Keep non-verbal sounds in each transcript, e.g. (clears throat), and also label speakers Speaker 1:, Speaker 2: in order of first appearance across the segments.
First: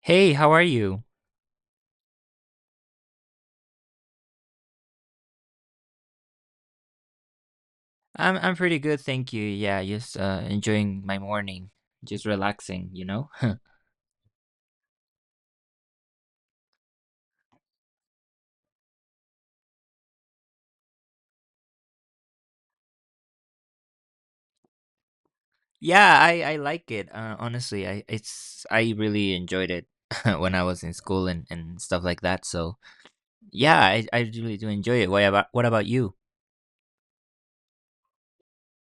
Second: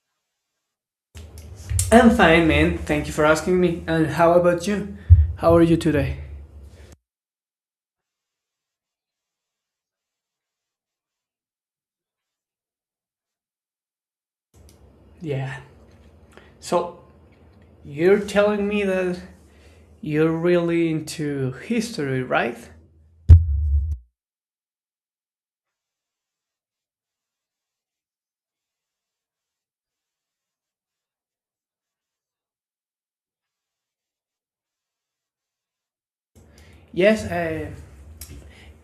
Speaker 1: Hey, how are you?
Speaker 2: I'm fine, man. Thank you for asking me. And how about you? How are you today?
Speaker 1: I'm pretty good, thank you. Yeah, just enjoying my morning, just relaxing, you know? (laughs)
Speaker 2: Yeah. So, you're telling me that you're really into history, right?
Speaker 1: Yeah, I like it. Honestly, I really enjoyed it (laughs) when I was in school and stuff like that. So yeah, I really do enjoy it. What about you?
Speaker 2: Yes, I,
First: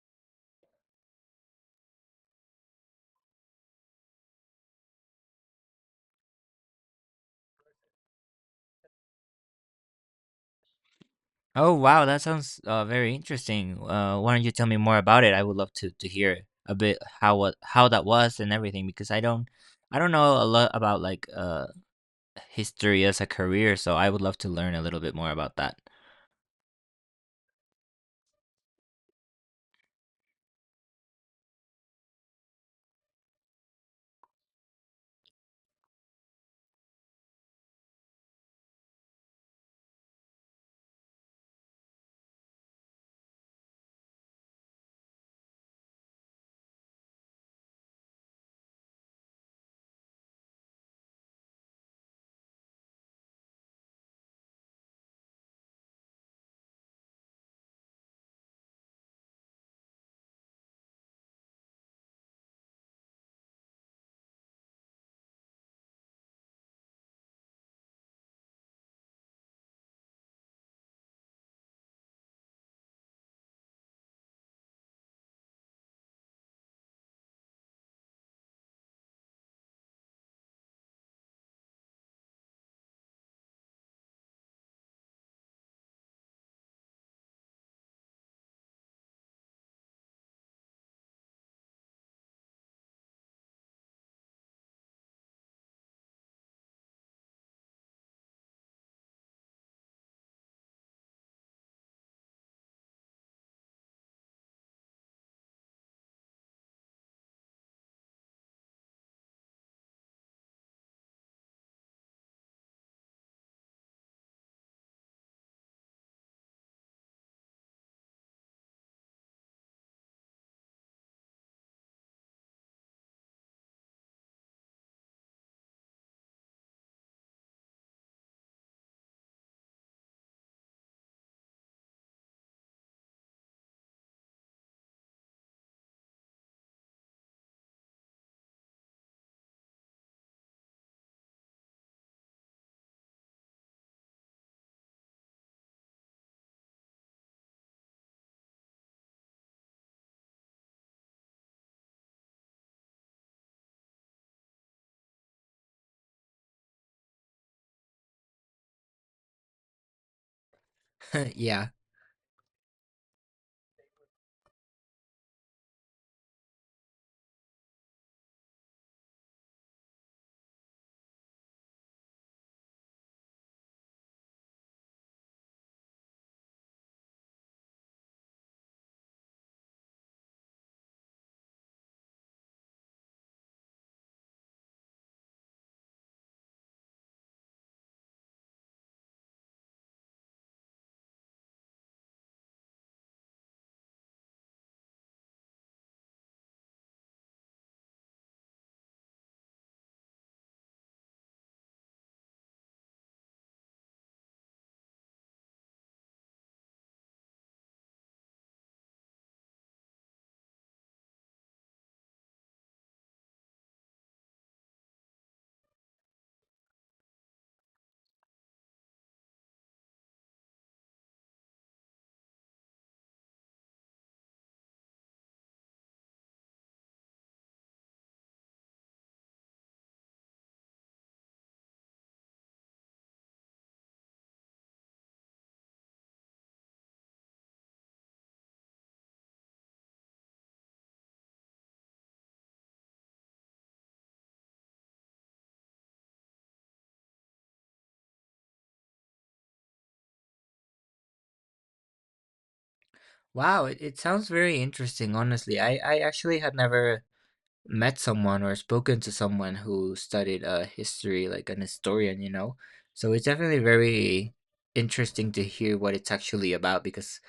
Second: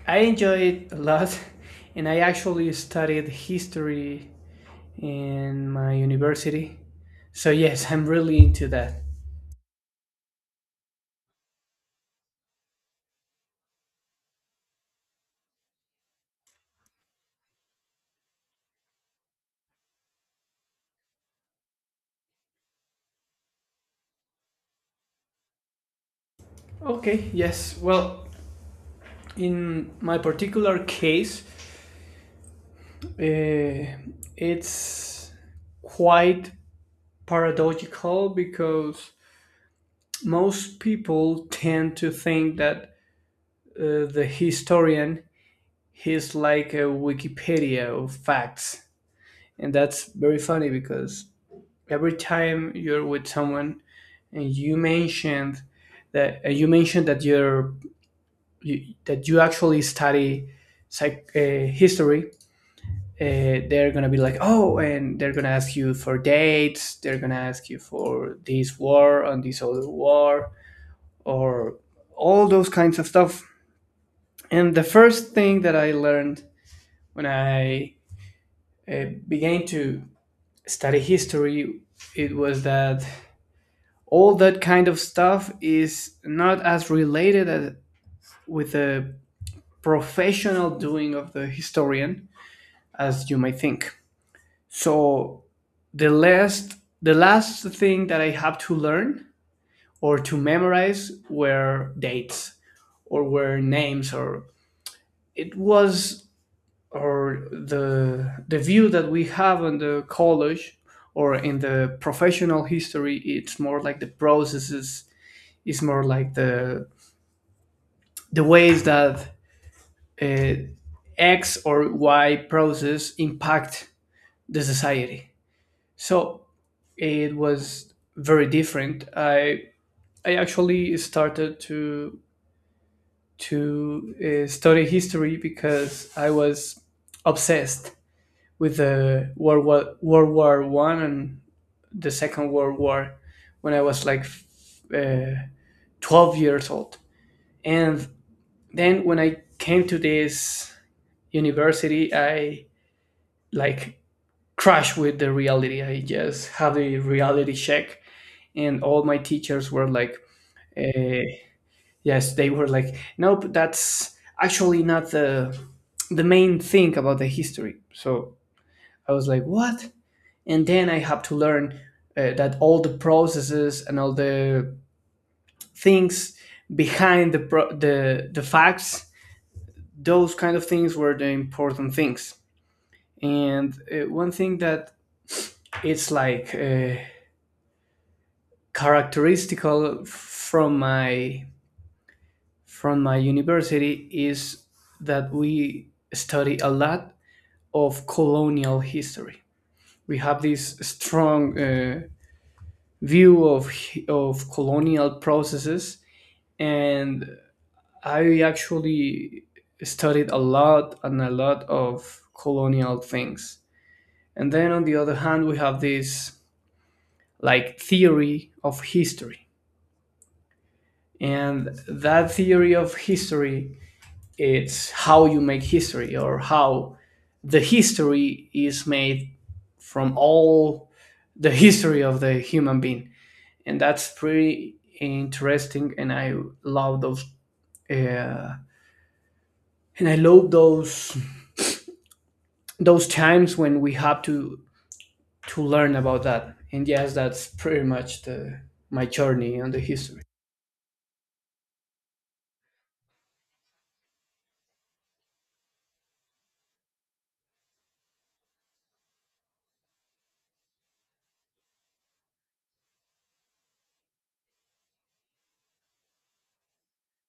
Speaker 2: I enjoy it a lot. (laughs) And I actually studied history in my university. So, yes, I'm really into that.
Speaker 1: Oh wow, that sounds very interesting. Why don't you tell me more about it? I would love to hear a bit how that was and everything, because I don't know a lot about like history as a career, so I would love to learn a little bit more about that.
Speaker 2: Okay, yes. Well, in my particular case, uh, it's quite paradoxical because most people tend to think that the historian is like a Wikipedia of facts. And that's very funny because every time you're with someone and you mentioned that and you mentioned that that you actually study history, they're gonna be like, oh, and they're gonna ask you for dates. They're gonna ask you for this war and this other war, or all those kinds of stuff. And the first thing that I learned when I began to study history, it was that all that kind of stuff is not as related as, with the professional doing of the historian as you might think. So the last the last thing that I have to learn or to memorize were dates or were names or it was or the view that we have on the college or in the professional history, it's more like the processes. It's more like the ways that uh, x or y process impact the society. So it was very different. I actually started to study history because I was obsessed with the world war one and the Second World War when I was like uh, 12 years old. And then when I came to this university, I like crashed with the reality. I just had a reality check, and all my teachers were like, uh,
Speaker 1: (laughs) Yeah.
Speaker 2: yes, they were like, nope, that's actually not the main thing about the history. So I was like, what? And then I have to learn that all the processes and all the things behind the facts, those kind of things were the important things. And one thing that it's like characteristical from my university is that we study a lot of colonial history. We have this strong view of colonial processes. And I actually studied a lot and a lot of colonial things. And then on the other hand, we have this like theory of history. And that theory of history, it's how you make history or how the history is made from all the history of the human being. And that's pretty interesting. And I love those, uh, and I love those times when we have to learn about that. And yes, that's pretty much the my journey on the history.
Speaker 1: Wow, it sounds very interesting, honestly. I actually had never met someone or spoken to someone who studied history, like an historian, you know? So it's definitely very interesting to hear what it's actually about, because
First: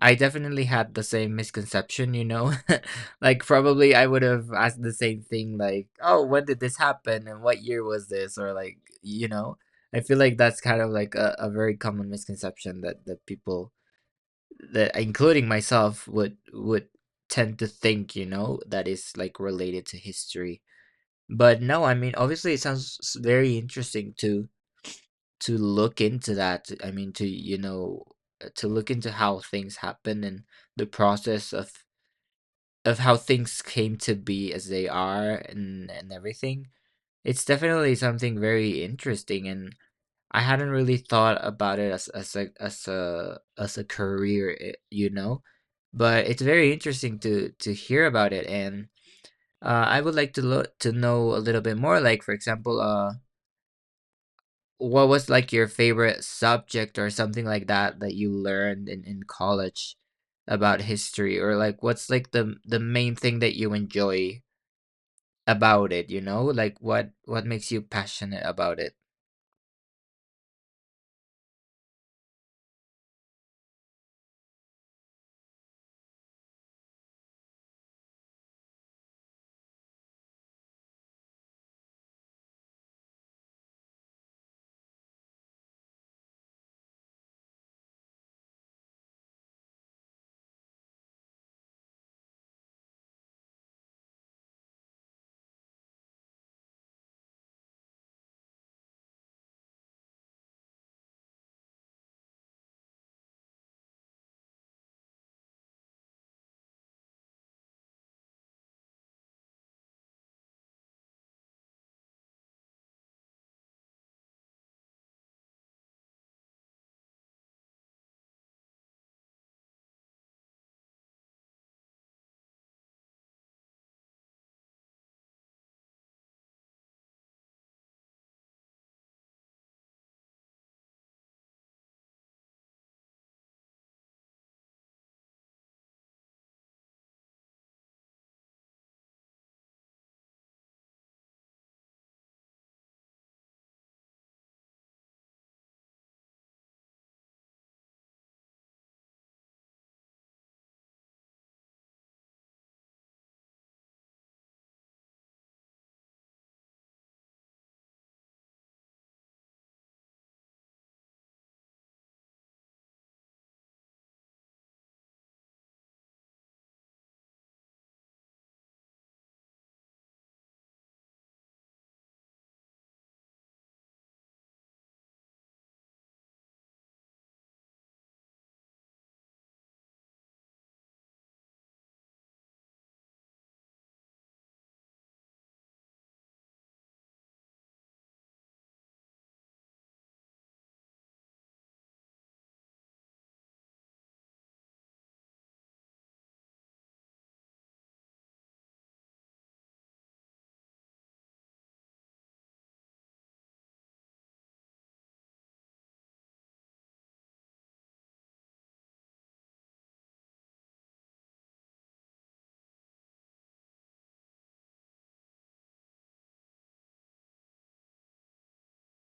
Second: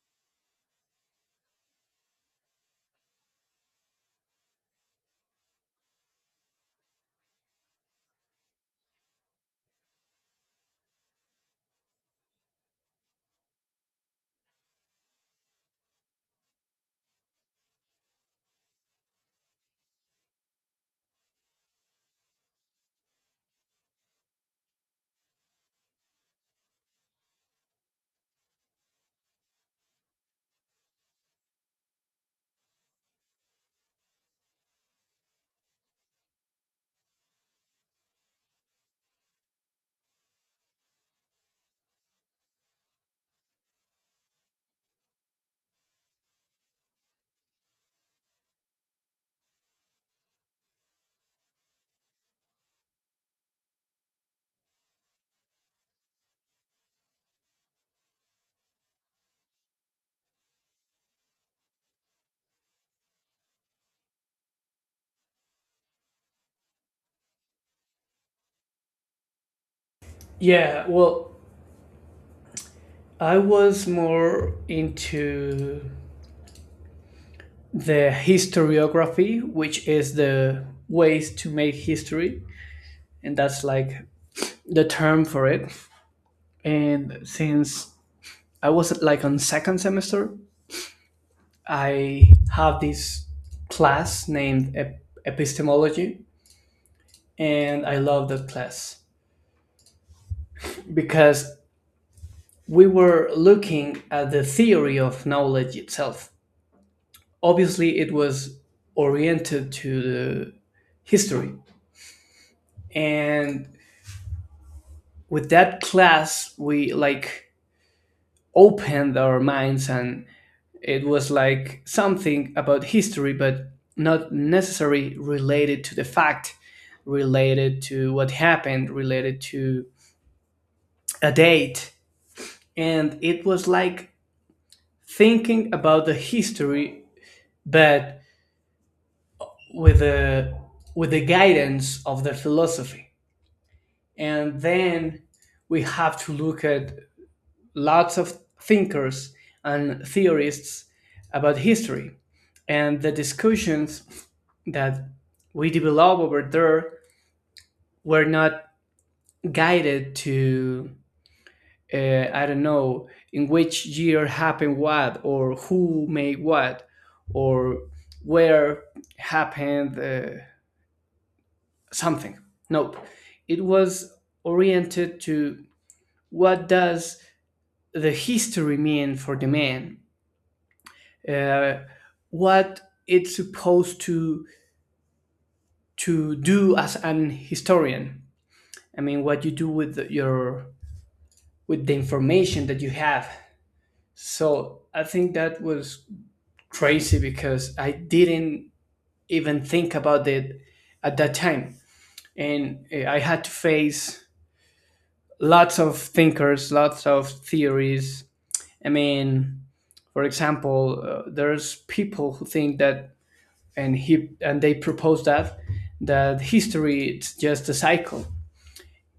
Speaker 1: I definitely had the same misconception, you know? (laughs) Like, probably I would have asked the same thing, like, oh, when did this happen and what year was this? Or, like, I feel like that's kind of like a very common misconception that, that people, that including myself, would tend to think, that is like related to history. But no, I mean, obviously, it sounds very interesting to look into that. I mean, to to look into how things happen and the process of how things came to be as they are and everything. It's definitely something very interesting, and I hadn't really thought about it as as a as a career, eh, you know. But it's very interesting to hear about it, and I would like to to know a little bit more. Like, for example, what was, like, your favorite subject or something like that that you learned in college about history? Or, like, what's, like, the main thing that you enjoy about it, you know? Like, what makes you passionate about it?
Speaker 2: Yeah, well, I was more into the historiography, which is the ways to make history, and that's like the term for it. And since I was like on second semester, I have this class named epistemology, and I love that class because we were looking at the theory of knowledge itself. Obviously, it was oriented to the history. And with that class, we like opened our minds and it was like something about history, but not necessarily related to the fact, related to what happened, related to a date. And it was like thinking about the history, but with the with the guidance of their philosophy. And then we have to look at lots of thinkers and theorists about history, and the discussions that we develop over there were not guided to I don't know in which year happened what or who made what or where happened something. Nope. It was oriented to what does the history mean for the man? Uh, what it's supposed to do as an historian. I mean, what you do with the, your with the information that you have. So I think that was crazy because I didn't even think about it at that time, and I had to face lots of thinkers, lots of theories, I mean, for example, there's people who think that, and he and they propose that that history it's just a cycle.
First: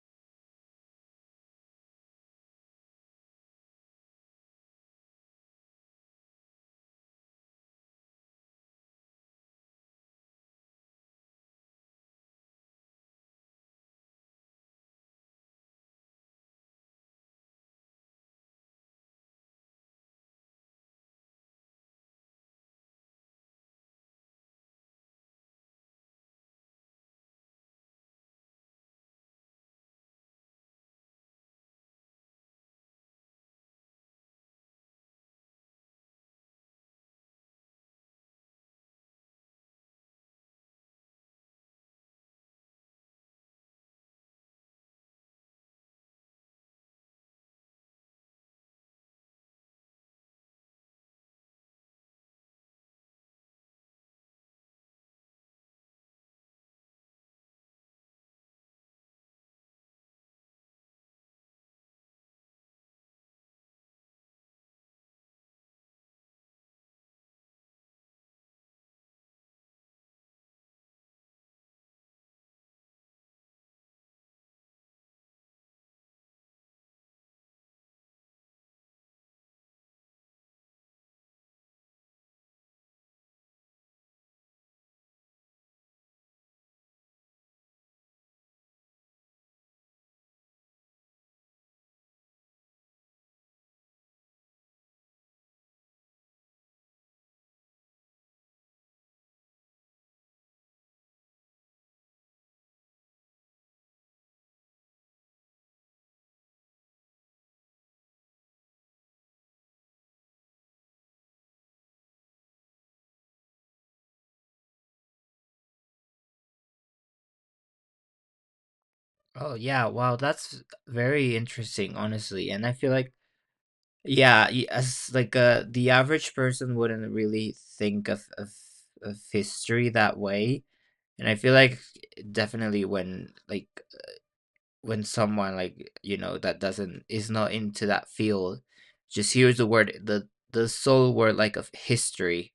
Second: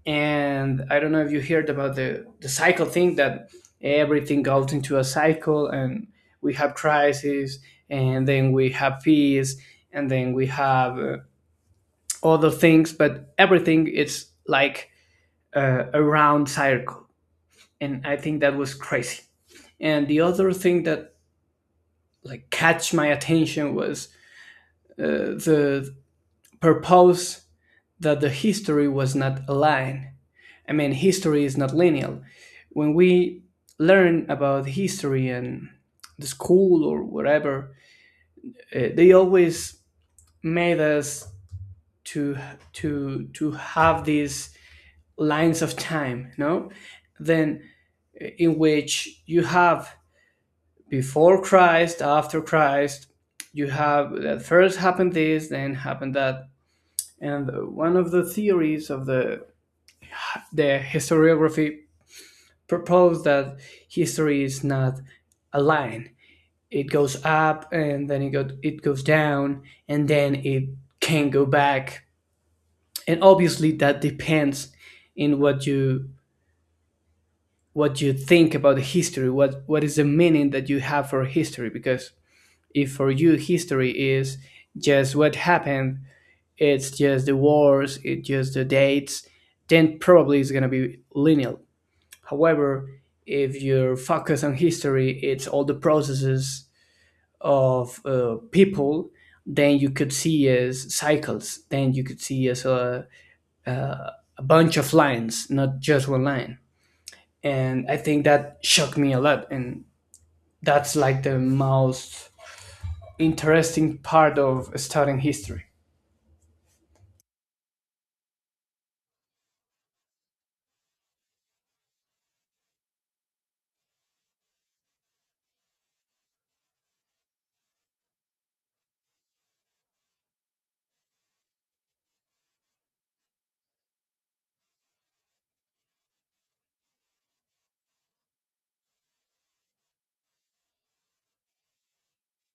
Speaker 2: And I don't know if you heard about the cycle thing that everything goes into a cycle, and we have crisis, and then we have peace, and then we have other things, but everything it's like a round circle, and I think that was crazy. And the other thing that like catch my attention was the purpose that the history was not aligned. I mean, history is not linear. When we learn about history and the school or whatever, they always made us to to have these lines of time, no? Then in which you have before Christ, after Christ, you have that first happened this, then happened that. And one of the theories of the historiography proposed that history is not a line. It goes up and then it goes down and then it can go back. And obviously that depends in what you think about history, what is the meaning that you have for history because if for you history is just what happened, it's just the wars, it's just the dates, then probably it's going to be linear. However, if you're focused on history, it's all the processes of people, then you could see as cycles, then you could see as uh, a bunch of lines, not just one line. And I think that shocked me a lot. And that's like the most interesting part of studying history.
Speaker 1: Oh, yeah. Wow, that's very interesting, honestly, and I feel like yeah, y as, like, the average person wouldn't really think of of history that way, and I feel like definitely when, like when someone like you know that doesn't is not into that field just hears the word the sole word like of history,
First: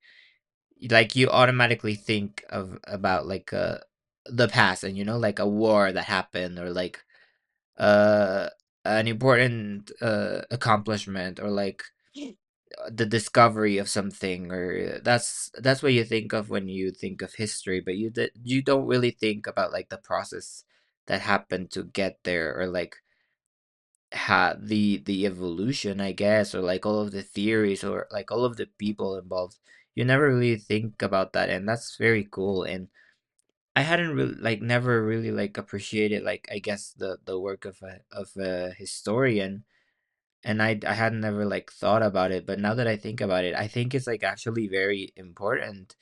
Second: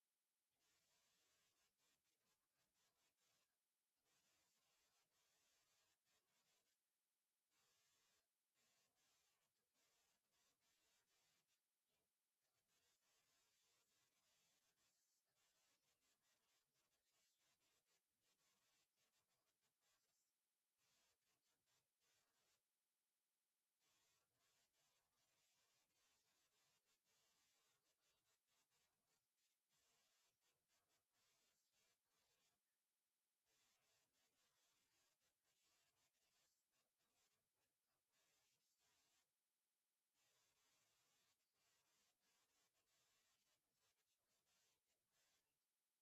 Speaker 1: like you automatically think of about like the past, and you know, like a war that happened, or like uh an important accomplishment, or like the discovery of something, or that's what you think of when you think of history, but you you don't really think about like the process that happened to get there, or like ha the evolution, I guess, or like all of the theories, or like all of the people involved. You never really think about that, and that's very cool. And I hadn't really like never really like appreciated, like I guess the work of a historian, and I had never like thought about it. But now that I think about it, I think it's like actually very important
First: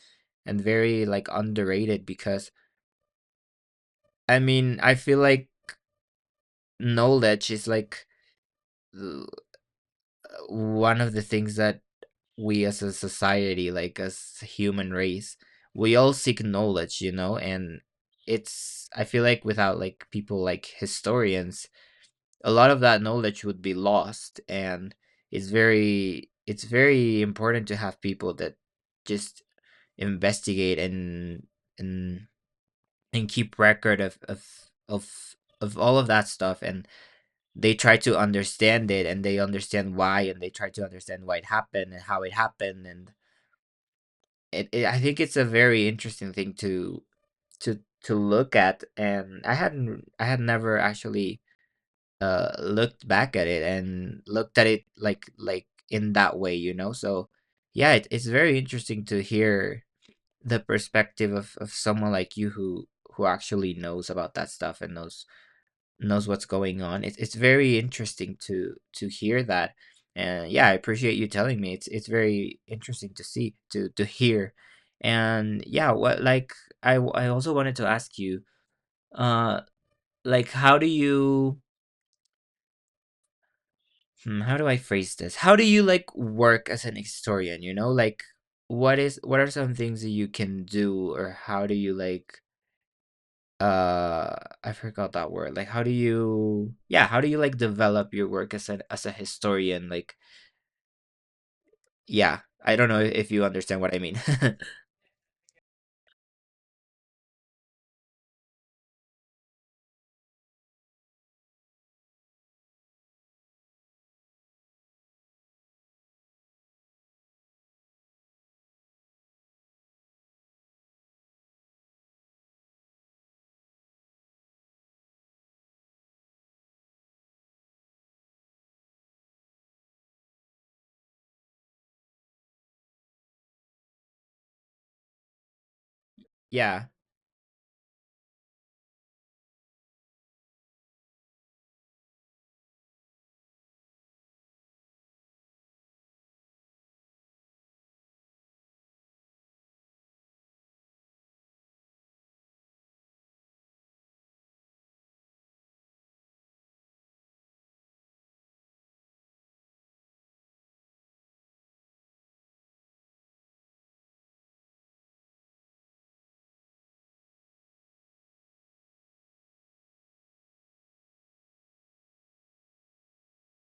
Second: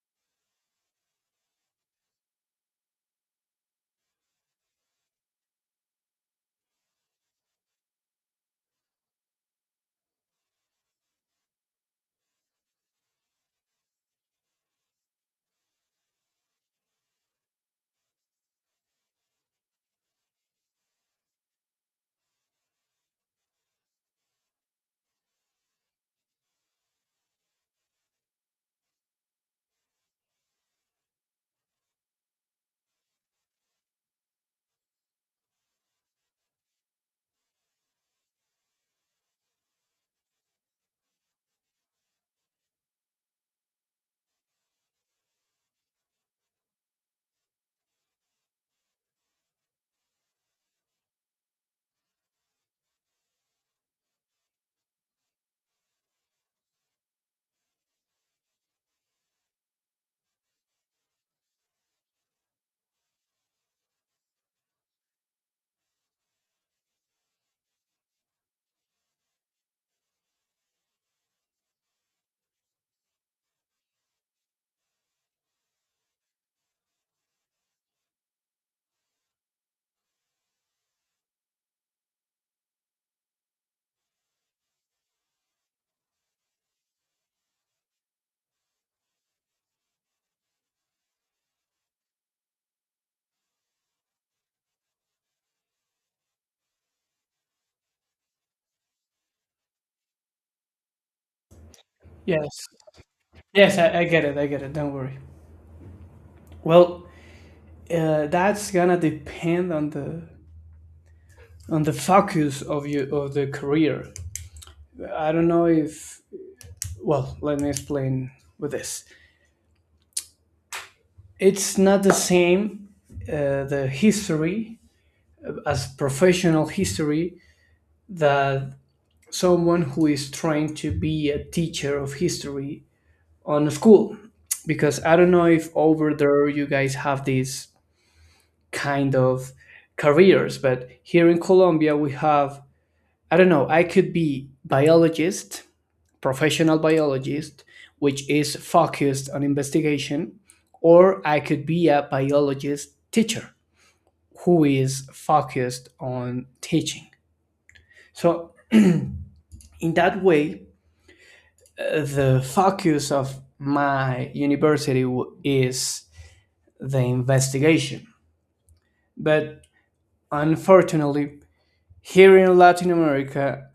Speaker 1: and very like underrated, because I mean, I feel like knowledge is like l- one of the things that we as a society, like as a human race, we all seek knowledge, you know? And it's, I feel like without like people like historians, a lot of that knowledge would be lost, and it's very important to have people that just investigate and and keep record of of all of that stuff, and they try to understand it, and they understand why, and they try to understand why it happened and how it happened. And it I think it's a very interesting thing to look at, and I hadn't I had never actually, looked back at it and looked at it like in that way, you know? So, yeah, it it's very interesting to hear the perspective of someone like you who actually knows about that stuff, and knows knows what's going on. It's very interesting to hear that, and yeah, I appreciate you telling me. It's very interesting to see to hear, and yeah, what like I also wanted to ask you, uh, like how do you hmm, how do I phrase this? How do you like work as an historian? You know, like what is what are some things that you can do, or how do you like uh, I forgot that word. Like how do you yeah, how do you like develop your work as an as a historian? Like yeah,
Speaker 2: Yes.
Speaker 1: I don't know if you
Speaker 2: Yes,
Speaker 1: understand what I
Speaker 2: I
Speaker 1: mean.
Speaker 2: get it. I
Speaker 1: (laughs)
Speaker 2: get it. Don't worry. Well, that's gonna depend on the focus of you of the career. I don't know if well, let me explain with this. It's not the same the history as professional history that someone who is trying to be a teacher of history on a school because I don't know if over there you
Speaker 1: Yeah.
Speaker 2: guys have these kind of careers, but here in Colombia we have I don't know, I could be biologist, professional biologist, which is focused on investigation, or I could be a biologist teacher who is focused on teaching. So in that way, the focus of my university is the investigation. But unfortunately, here in Latin America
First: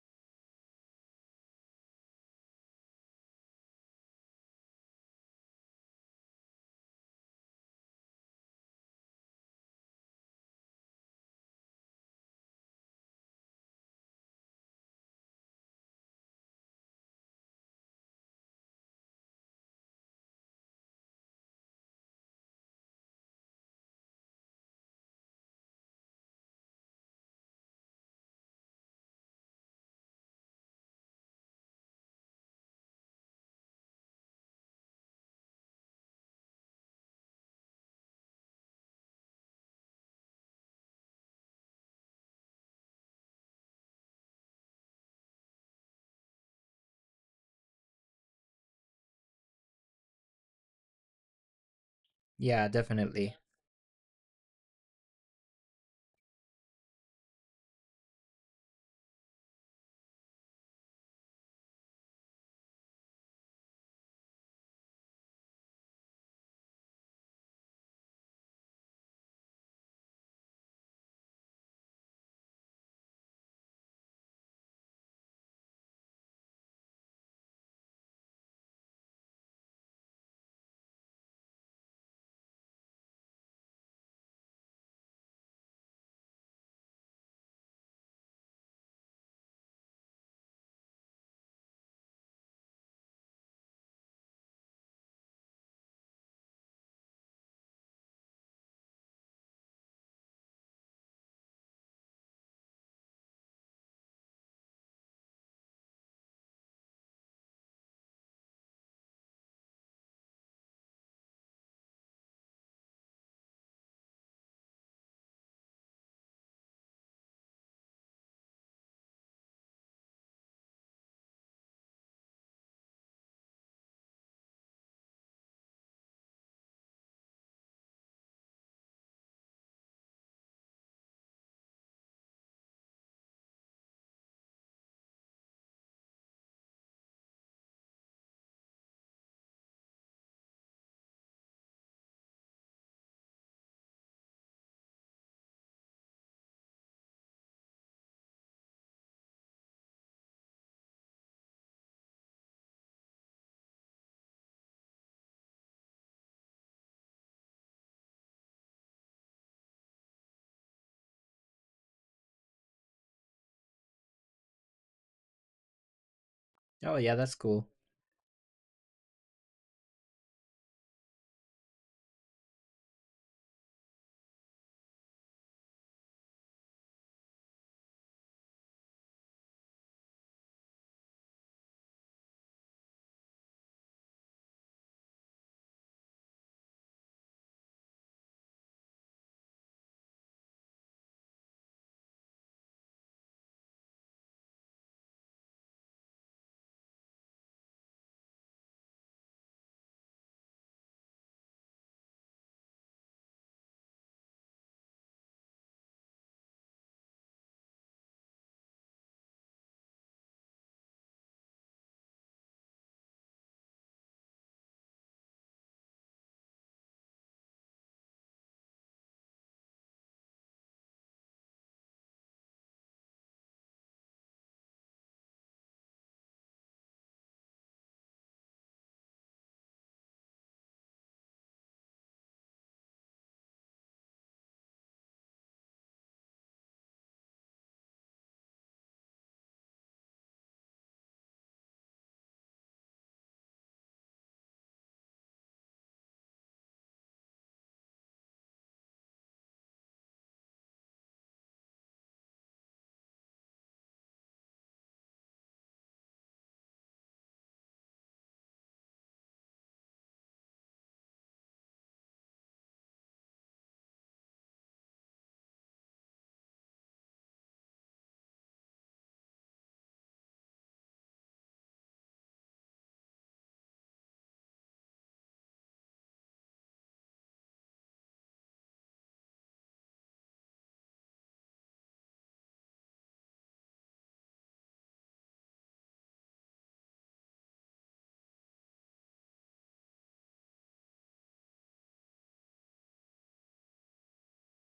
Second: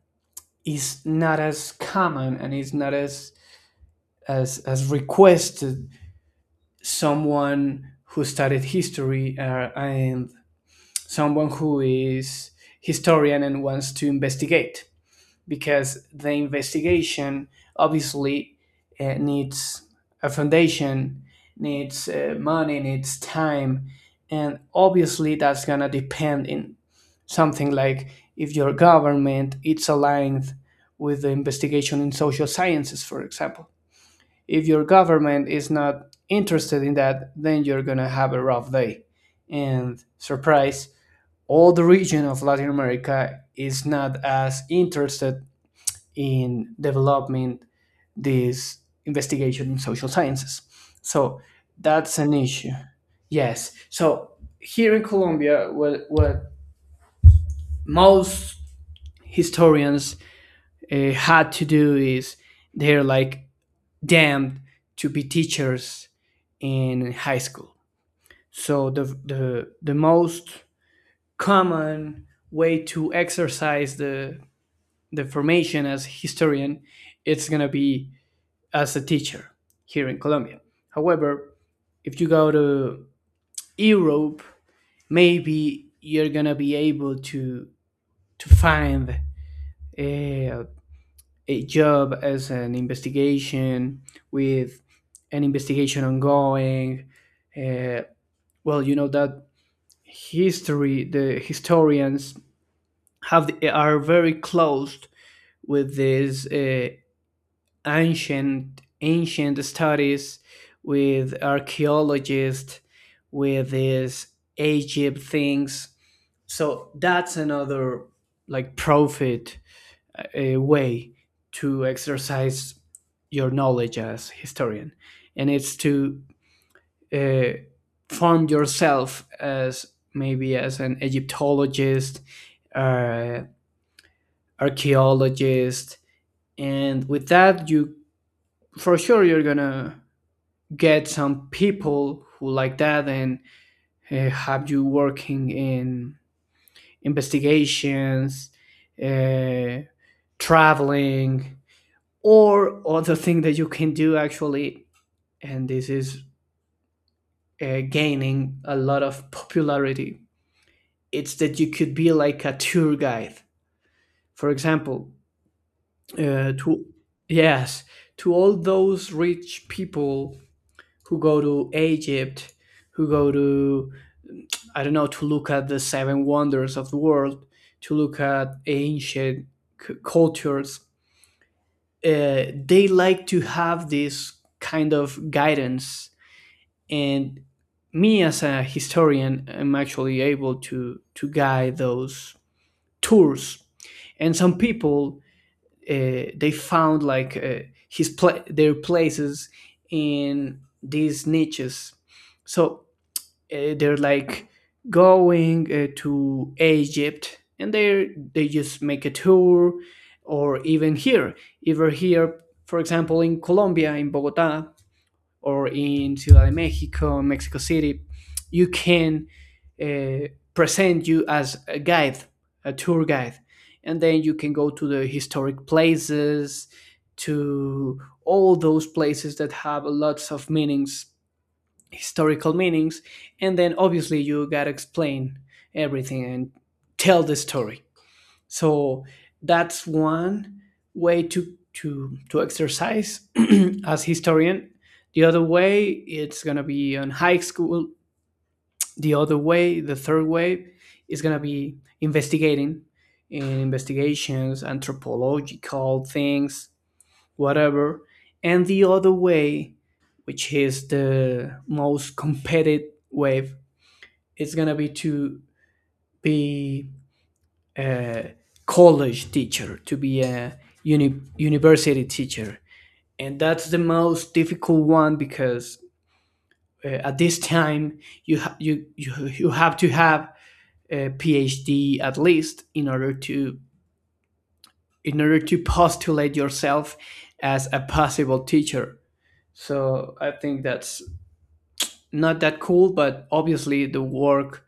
Speaker 2: is not as common and is not as as requested someone who studied history and someone who is historian and wants to investigate because the investigation obviously needs a foundation, needs money, needs time. And obviously that's gonna depend in something like if your government it's aligned with the investigation in social sciences, for example. If your government is not interested in that, then you're gonna have a rough day. And surprise, all the region of Latin America is not as interested in developing this investigation in social sciences. So that's an
Speaker 1: Yeah,
Speaker 2: issue.
Speaker 1: definitely.
Speaker 2: Yes. So here in Colombia, what most historians had to do is they're like damned to be teachers in high school. So the the most common way to exercise the formation as a historian it's going to be as a teacher here in Colombia. However, if you go to Europe, maybe you're going to be able to find uh, a job as an investigation with an investigation ongoing. Uh, well, you know that history, the historians have are very closed with these ancient studies, with archaeologists, with these Egypt things. So that's another like profit a way to exercise your knowledge as historian. And it's to uh, form yourself as maybe as an egyptologist, uh, archaeologist, and with that you for sure you're gonna get some people who like that and have you working in investigations, uh, traveling, or other thing that you can do actually. And this is gaining a lot of popularity. It's that you could be like a tour guide, for example, to
Speaker 1: Oh yeah, that's cool.
Speaker 2: yes, to all those rich people who go to Egypt, who go to I don't know, to look at the seven wonders of the world, to look at ancient cultures. They like to have this kind of guidance, and me as a historian I am actually able to guide those tours. And some people they found like their places in these niches. So they're like going to Egypt and they just make a tour. Or even here for example in Colombia in Bogota or in Ciudad de Mexico, Mexico City, you can uh, present you as a guide, a tour guide, and then you can go to the historic places, to all those places that have lots of meanings, historical meanings, and then obviously you gotta explain everything and tell the story. So that's one way to exercise (clears throat) as historian. The other way it's gonna be on high school. The other way, the third way, is gonna be investigating in investigations, anthropological things, whatever. And the other way, which is the most competitive way, is gonna be to be a college teacher, to be a university teacher. And that's the most difficult one because at this time you, ha- you have to have a PhD at least in order to postulate yourself as a possible teacher. So I think that's not that cool, but obviously the work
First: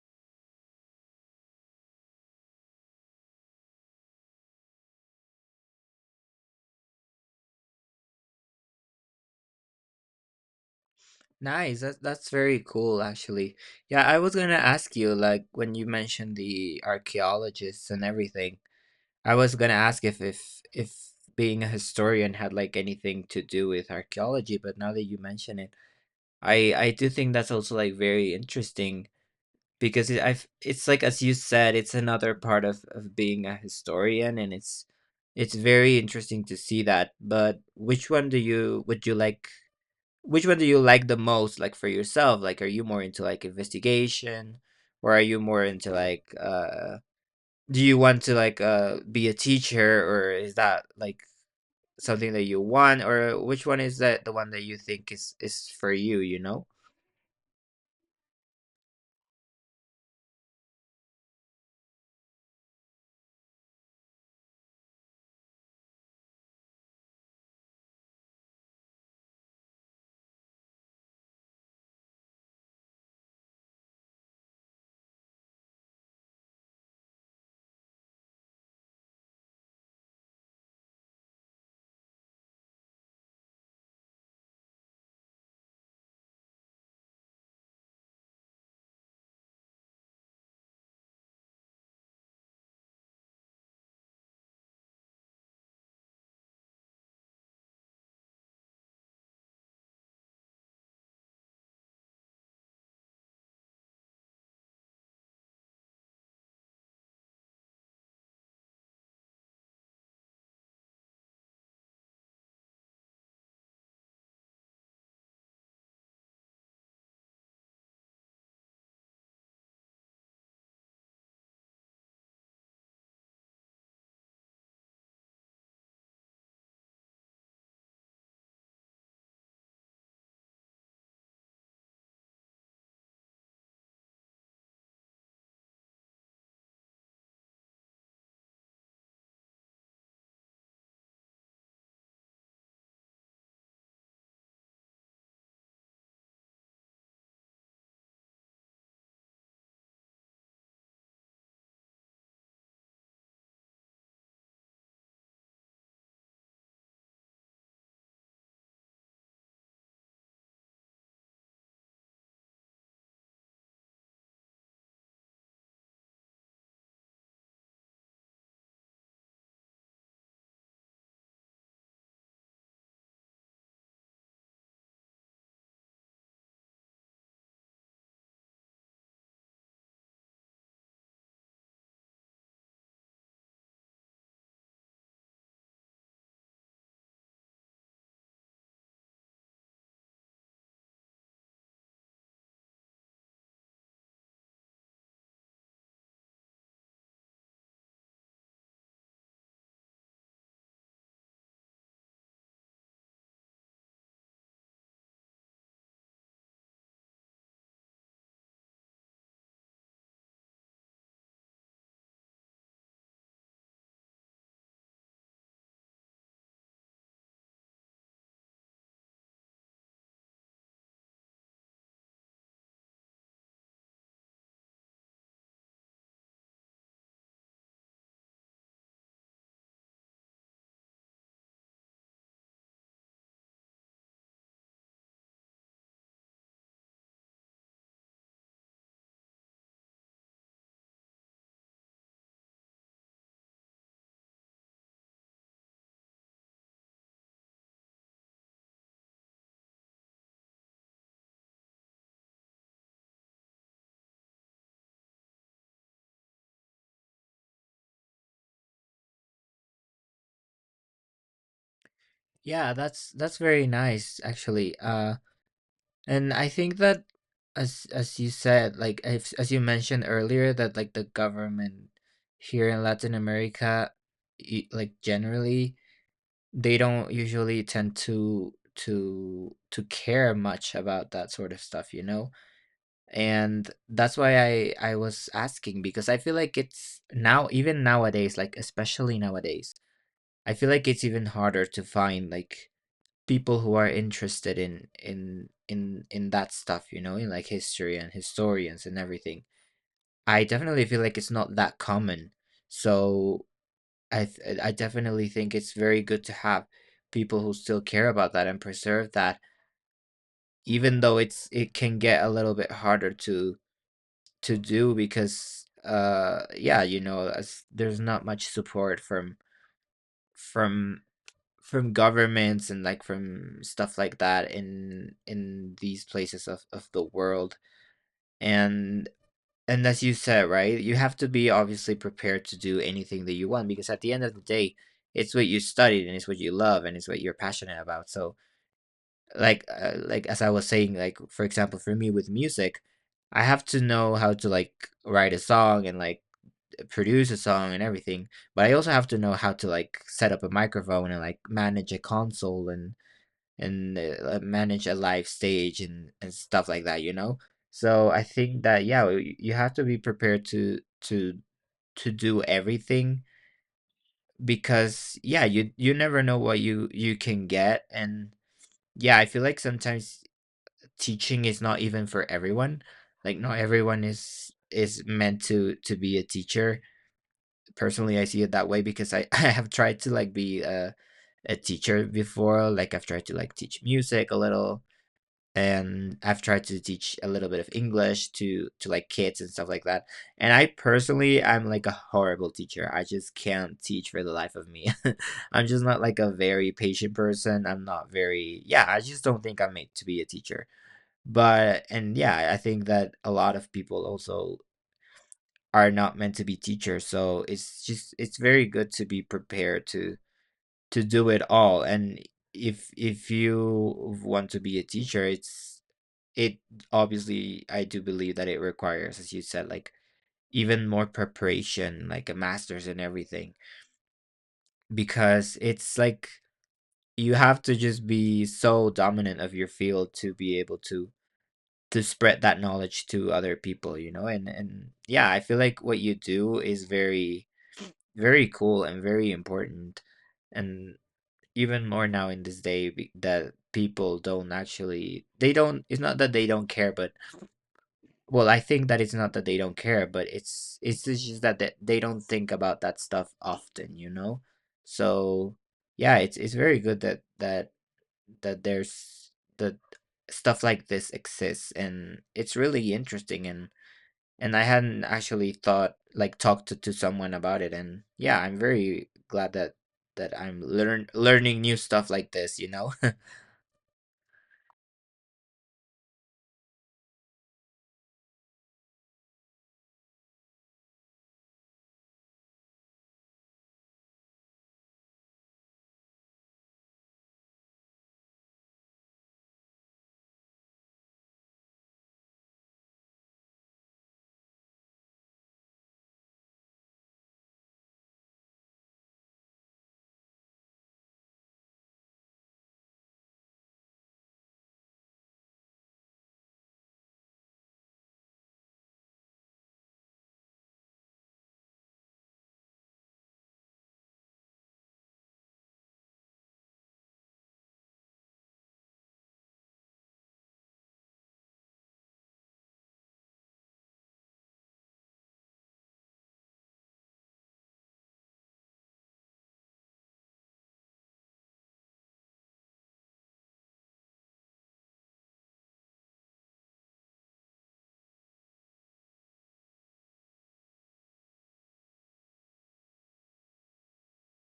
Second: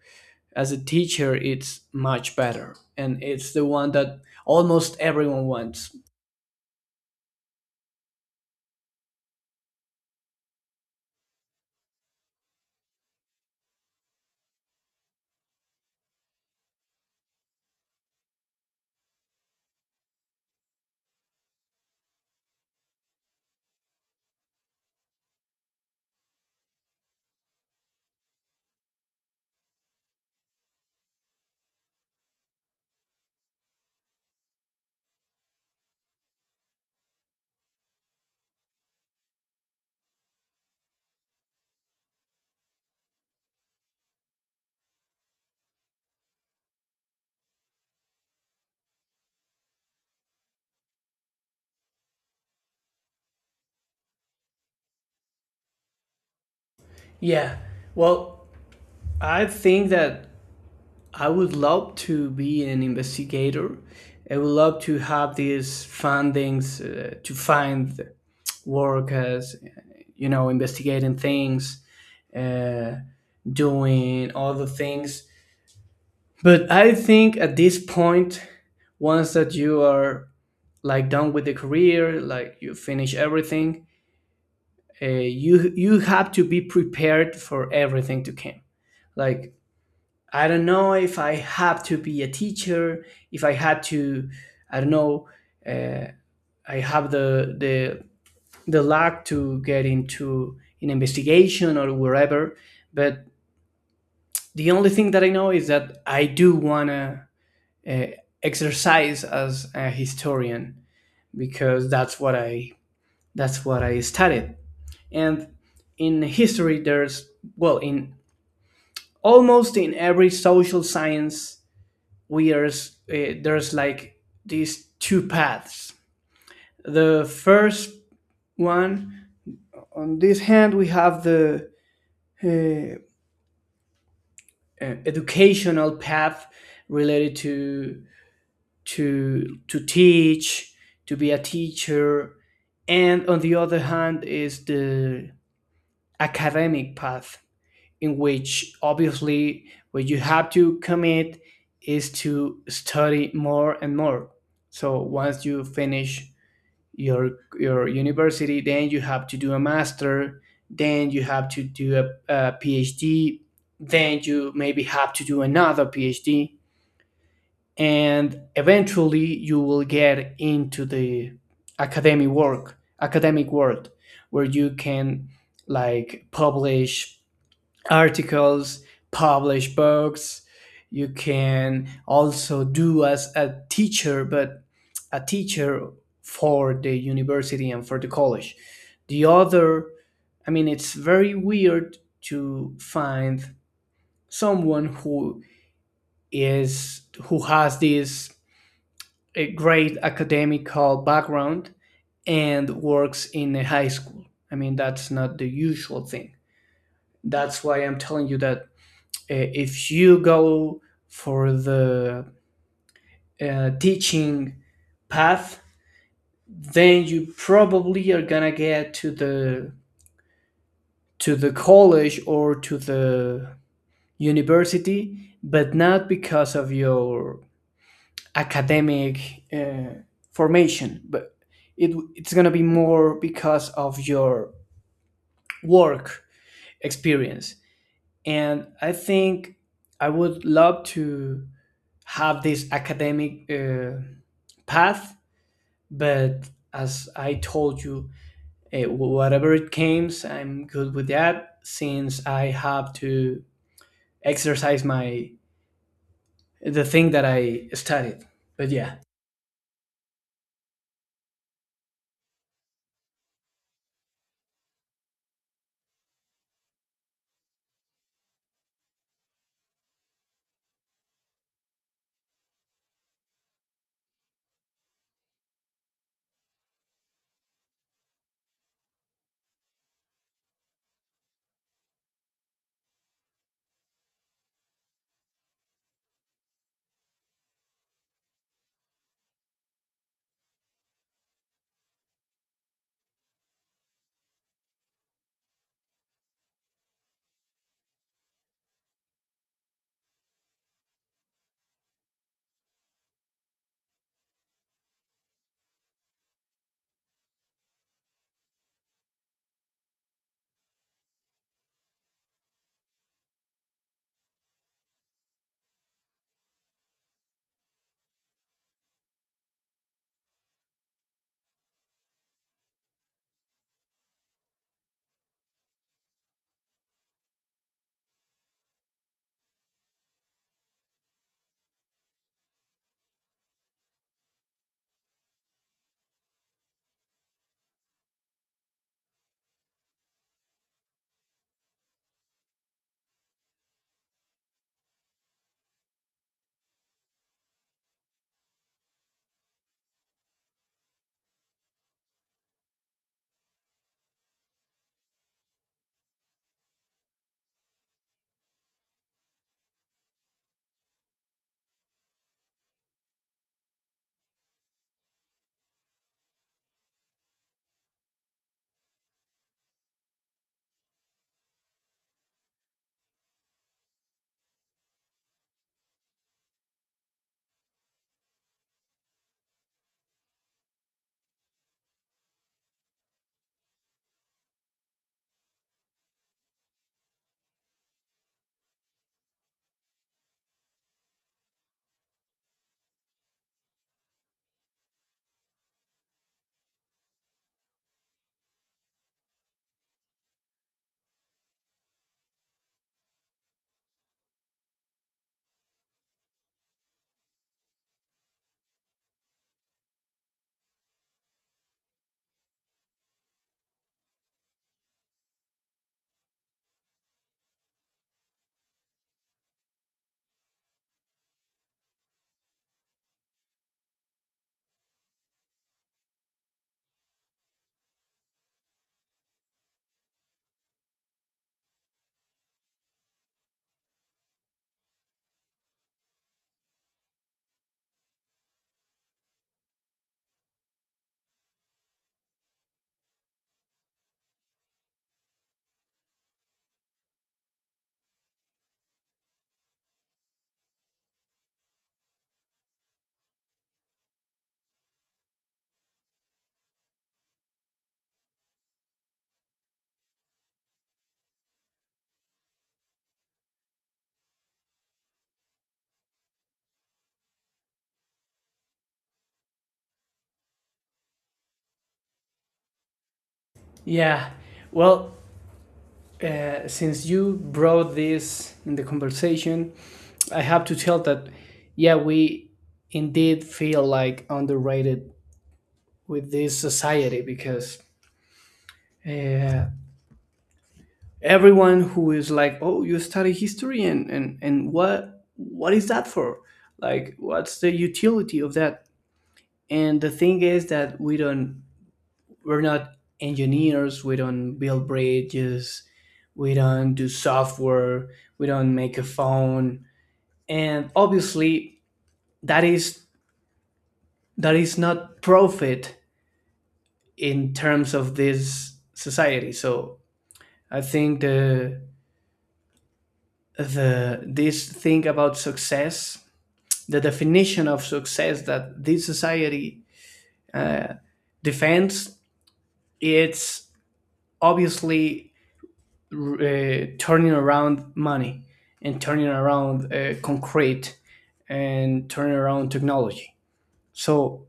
Speaker 2: as a teacher it's much better and it's the one that almost everyone wants.
Speaker 1: Nice. That's very cool actually. Yeah, I was gonna ask you, like when you mentioned the archaeologists and everything, I was gonna ask if if being a historian had like anything to do with archaeology, but now that you mention it, I do think that's also like very interesting. Because it I've it's like as you said, it's another part of being a historian, and it's very interesting to see that. But which one do you would you like which one do you like the most, like, for yourself? Like, are you more into, like, investigation, or are you more into, like, uh, do you want to, like, be a teacher, or is that, like, something that you want? Or which one is that the one that you think is for you, you know?
Speaker 2: Yeah. Well, I think that I would love to be an investigator. I would love to have these fundings to find work as, you know, investigating things, uh, doing all the things. But I think at this point, once that you are like done with the career, like you finish everything, you have to be prepared for everything to come. Like I don't know if I have to be a teacher, if I had to, I don't know, uh, I have the the luck to get into an investigation or wherever. But the only thing that I know is that I do wanna uh, exercise as a historian because that's what I studied. And in history, there's well in almost in every social science we are s- eh, there's like these two paths. The first one, on this hand, we have the eh, educational path related to to teach, to be a teacher, and on the other hand is the academic path, in which obviously what you have to commit is to study more and more. So once you finish your university, then you have to do a master, then you have to do a PhD, then you maybe have to do another PhD, and eventually you will get into the academic world where you can like publish articles, publish books. You can also do as a teacher, but a teacher for the university and for the college. The other, I mean, it's very weird to find someone who is who has this a great academical background and works in a high school. I mean, that's not the usual thing. That's why I'm telling you that uh, if you go for the teaching path, then you probably are gonna get to the college or to the university, but not because of your academic formation, but it's gonna be more because of your work experience. And I think I would love to have this academic path, but as I told you, whatever it comes, I'm good with that since I have to exercise my the thing that I studied. But yeah,
Speaker 1: Yeah, that's very nice, actually. Uh, and I think that as you said, like as you mentioned earlier, that like the government here in Latin America, like generally, they don't usually tend to care much about that sort of stuff, you know? And that's why I was asking, because I feel like it's now even nowadays, like especially nowadays, I feel like it's even harder to find like people who are interested in that stuff, you know, in like history and historians and everything. I definitely feel like it's not that common. So I definitely think it's very good to have people who still care about that and preserve that, even though it's it can get a little bit harder to do, because uh, yeah, you know as, there's not much support from from governments and like from stuff like that in these places of the world. and and as you said, right, you have to be obviously prepared to do anything that you want, because at the end of the day, it's what you studied, and it's what you love, and it's what you're passionate about. So like as I was saying, like for example for me with music, I have to know how to like write a song and like produce a song and everything, but I also have to know how to like set up a microphone and like manage a console, and manage a live stage and stuff like that, you know? So I think that yeah, you have to be prepared to do everything, because yeah, you never know what you can get. And yeah, I feel like sometimes teaching is not even for everyone. Like not everyone is meant to be a teacher. Personally, I see it that way, because I (laughs) I have tried to like be a teacher before. Like I've tried to like teach music a little, and I've tried to teach a little bit of English to like kids and stuff like that. And I personally, I'm like a horrible teacher. I just can't teach for the life of me. (laughs) I'm just not like a very patient person. I'm not very yeah. I just don't think I'm made to be a teacher. But and yeah, I think that a lot of people also are not meant to be teachers. So it's just it's very good to be prepared to do it all. And if you want to be a teacher, it's it obviously, I do believe that it requires, as you said, like even more preparation, like a master's and everything, because it's like you have to just be so dominant of your field to be able to spread that knowledge to other people, you know? And yeah, I feel like what you do is very very cool and very important. And even more now in this day, that people don't actually they don't, it's not that they don't care, but well, I think that it's not that they don't care, but it's just that that they don't think about that stuff often, you know? So yeah, it's very good that that there's that stuff like this exists, and it's really interesting. And I hadn't actually thought like talked to someone about it, and yeah, I'm very glad that that I'm learn learning new stuff like this, you know? (laughs)
Speaker 2: yeah. Well, since you brought this in the conversation, I have to tell that yeah, we indeed feel like underrated with this society because uh, everyone who is like, oh, you study history and and what is that for, like what's the utility of that? And the thing is that we're not engineers, we don't build bridges, we don't do software, we don't make a phone. And obviously that is that is not profit in terms of this society. So I think the this thing about success, the definition of success that this society defends, it's obviously turning around money and turning around concrete and turning around technology. So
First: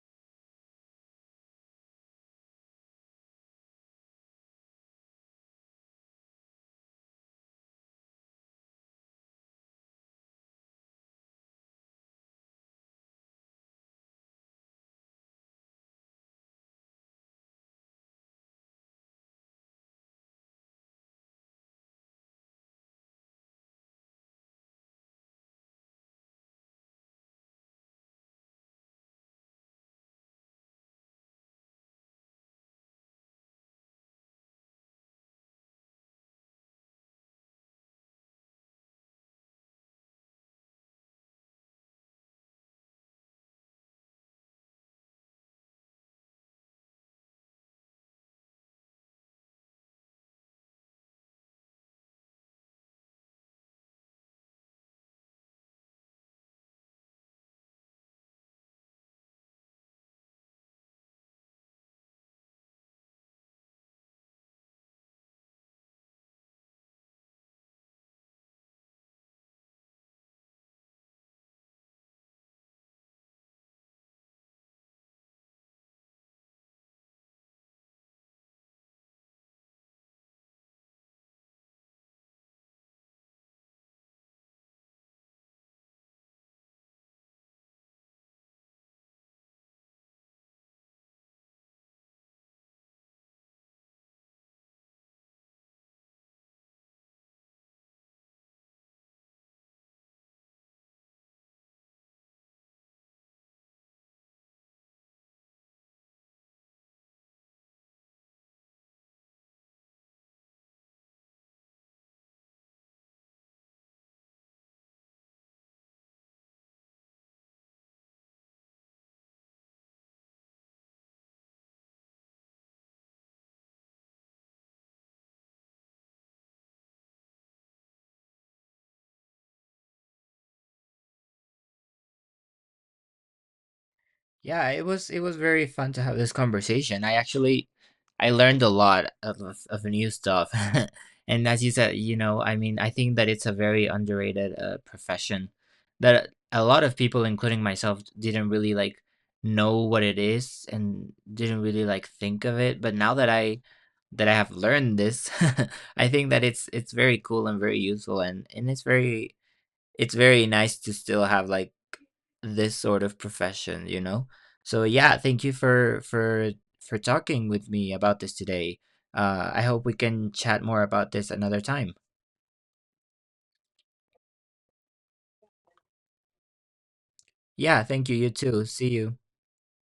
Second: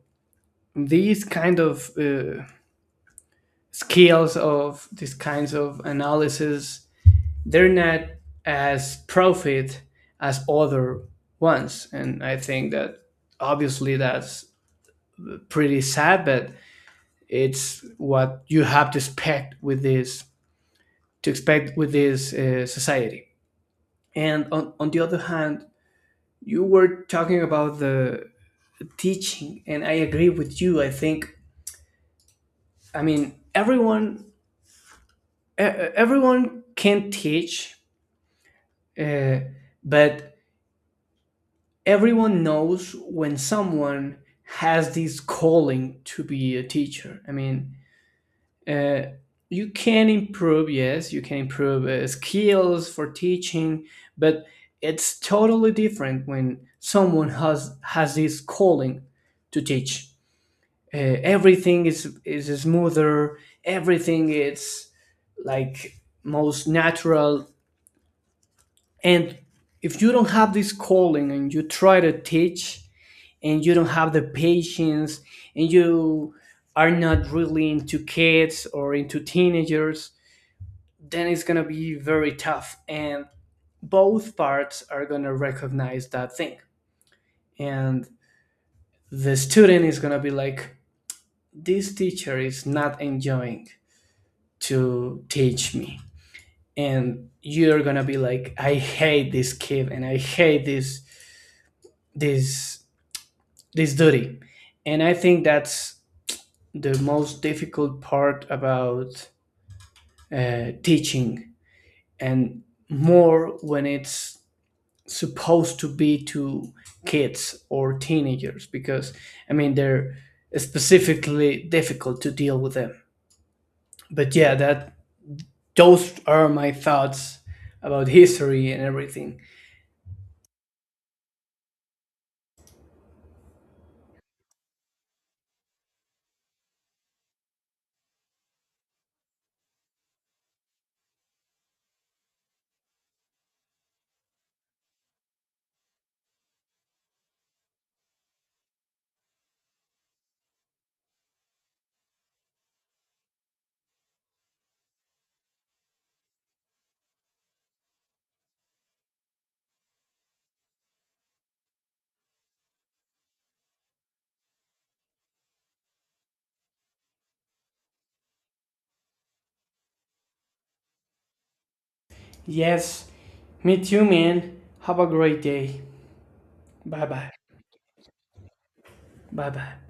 Speaker 2: these kind of skills, of these kinds of analysis, they're not as profit as other ones. And I think that obviously that's pretty sad, but it's what you have to expect with this society. And on the other hand, you were talking about the teaching, and I agree with you. I think, I mean, everyone everyone can teach, uh, but everyone knows when someone has this calling to be a teacher. I mean, uh, you can improve, yes, you can improve skills for teaching, but it's totally different when someone has this calling to teach. Uh, everything is smoother, everything is like most natural. And if you don't have this calling and you try to teach, and you don't have the patience, and you are not really into kids or into teenagers, then it's going to be very tough, and both parts are going to recognize that thing. And the student is going to be like, this teacher is not enjoying to teach me, and you're going to be like, I hate this kid and I hate this this this duty. And I think that's the most difficult part about teaching, and more when it's supposed to be to kids or teenagers because I mean they're specifically difficult to deal with them. But yeah, that those are my thoughts about history and everything.
Speaker 1: Yeah, it was very fun to have this conversation. I actually I learned a lot of new stuff. (laughs) And as you said, you know, I mean, I think that it's a very underrated profession that a lot of people including myself didn't really like know what it is, and didn't really like think of it. But now that I have learned this, (laughs) I think that it's very cool and very useful, and it's very nice to still have like this sort of profession, you know? So yeah, thank you for talking with me about this today. Uh, I hope we can chat more about this another time.
Speaker 2: Yes, me too, man. Have a great day. Bye bye.
Speaker 1: Yeah, thank you, you too, see you.
Speaker 2: Bye bye.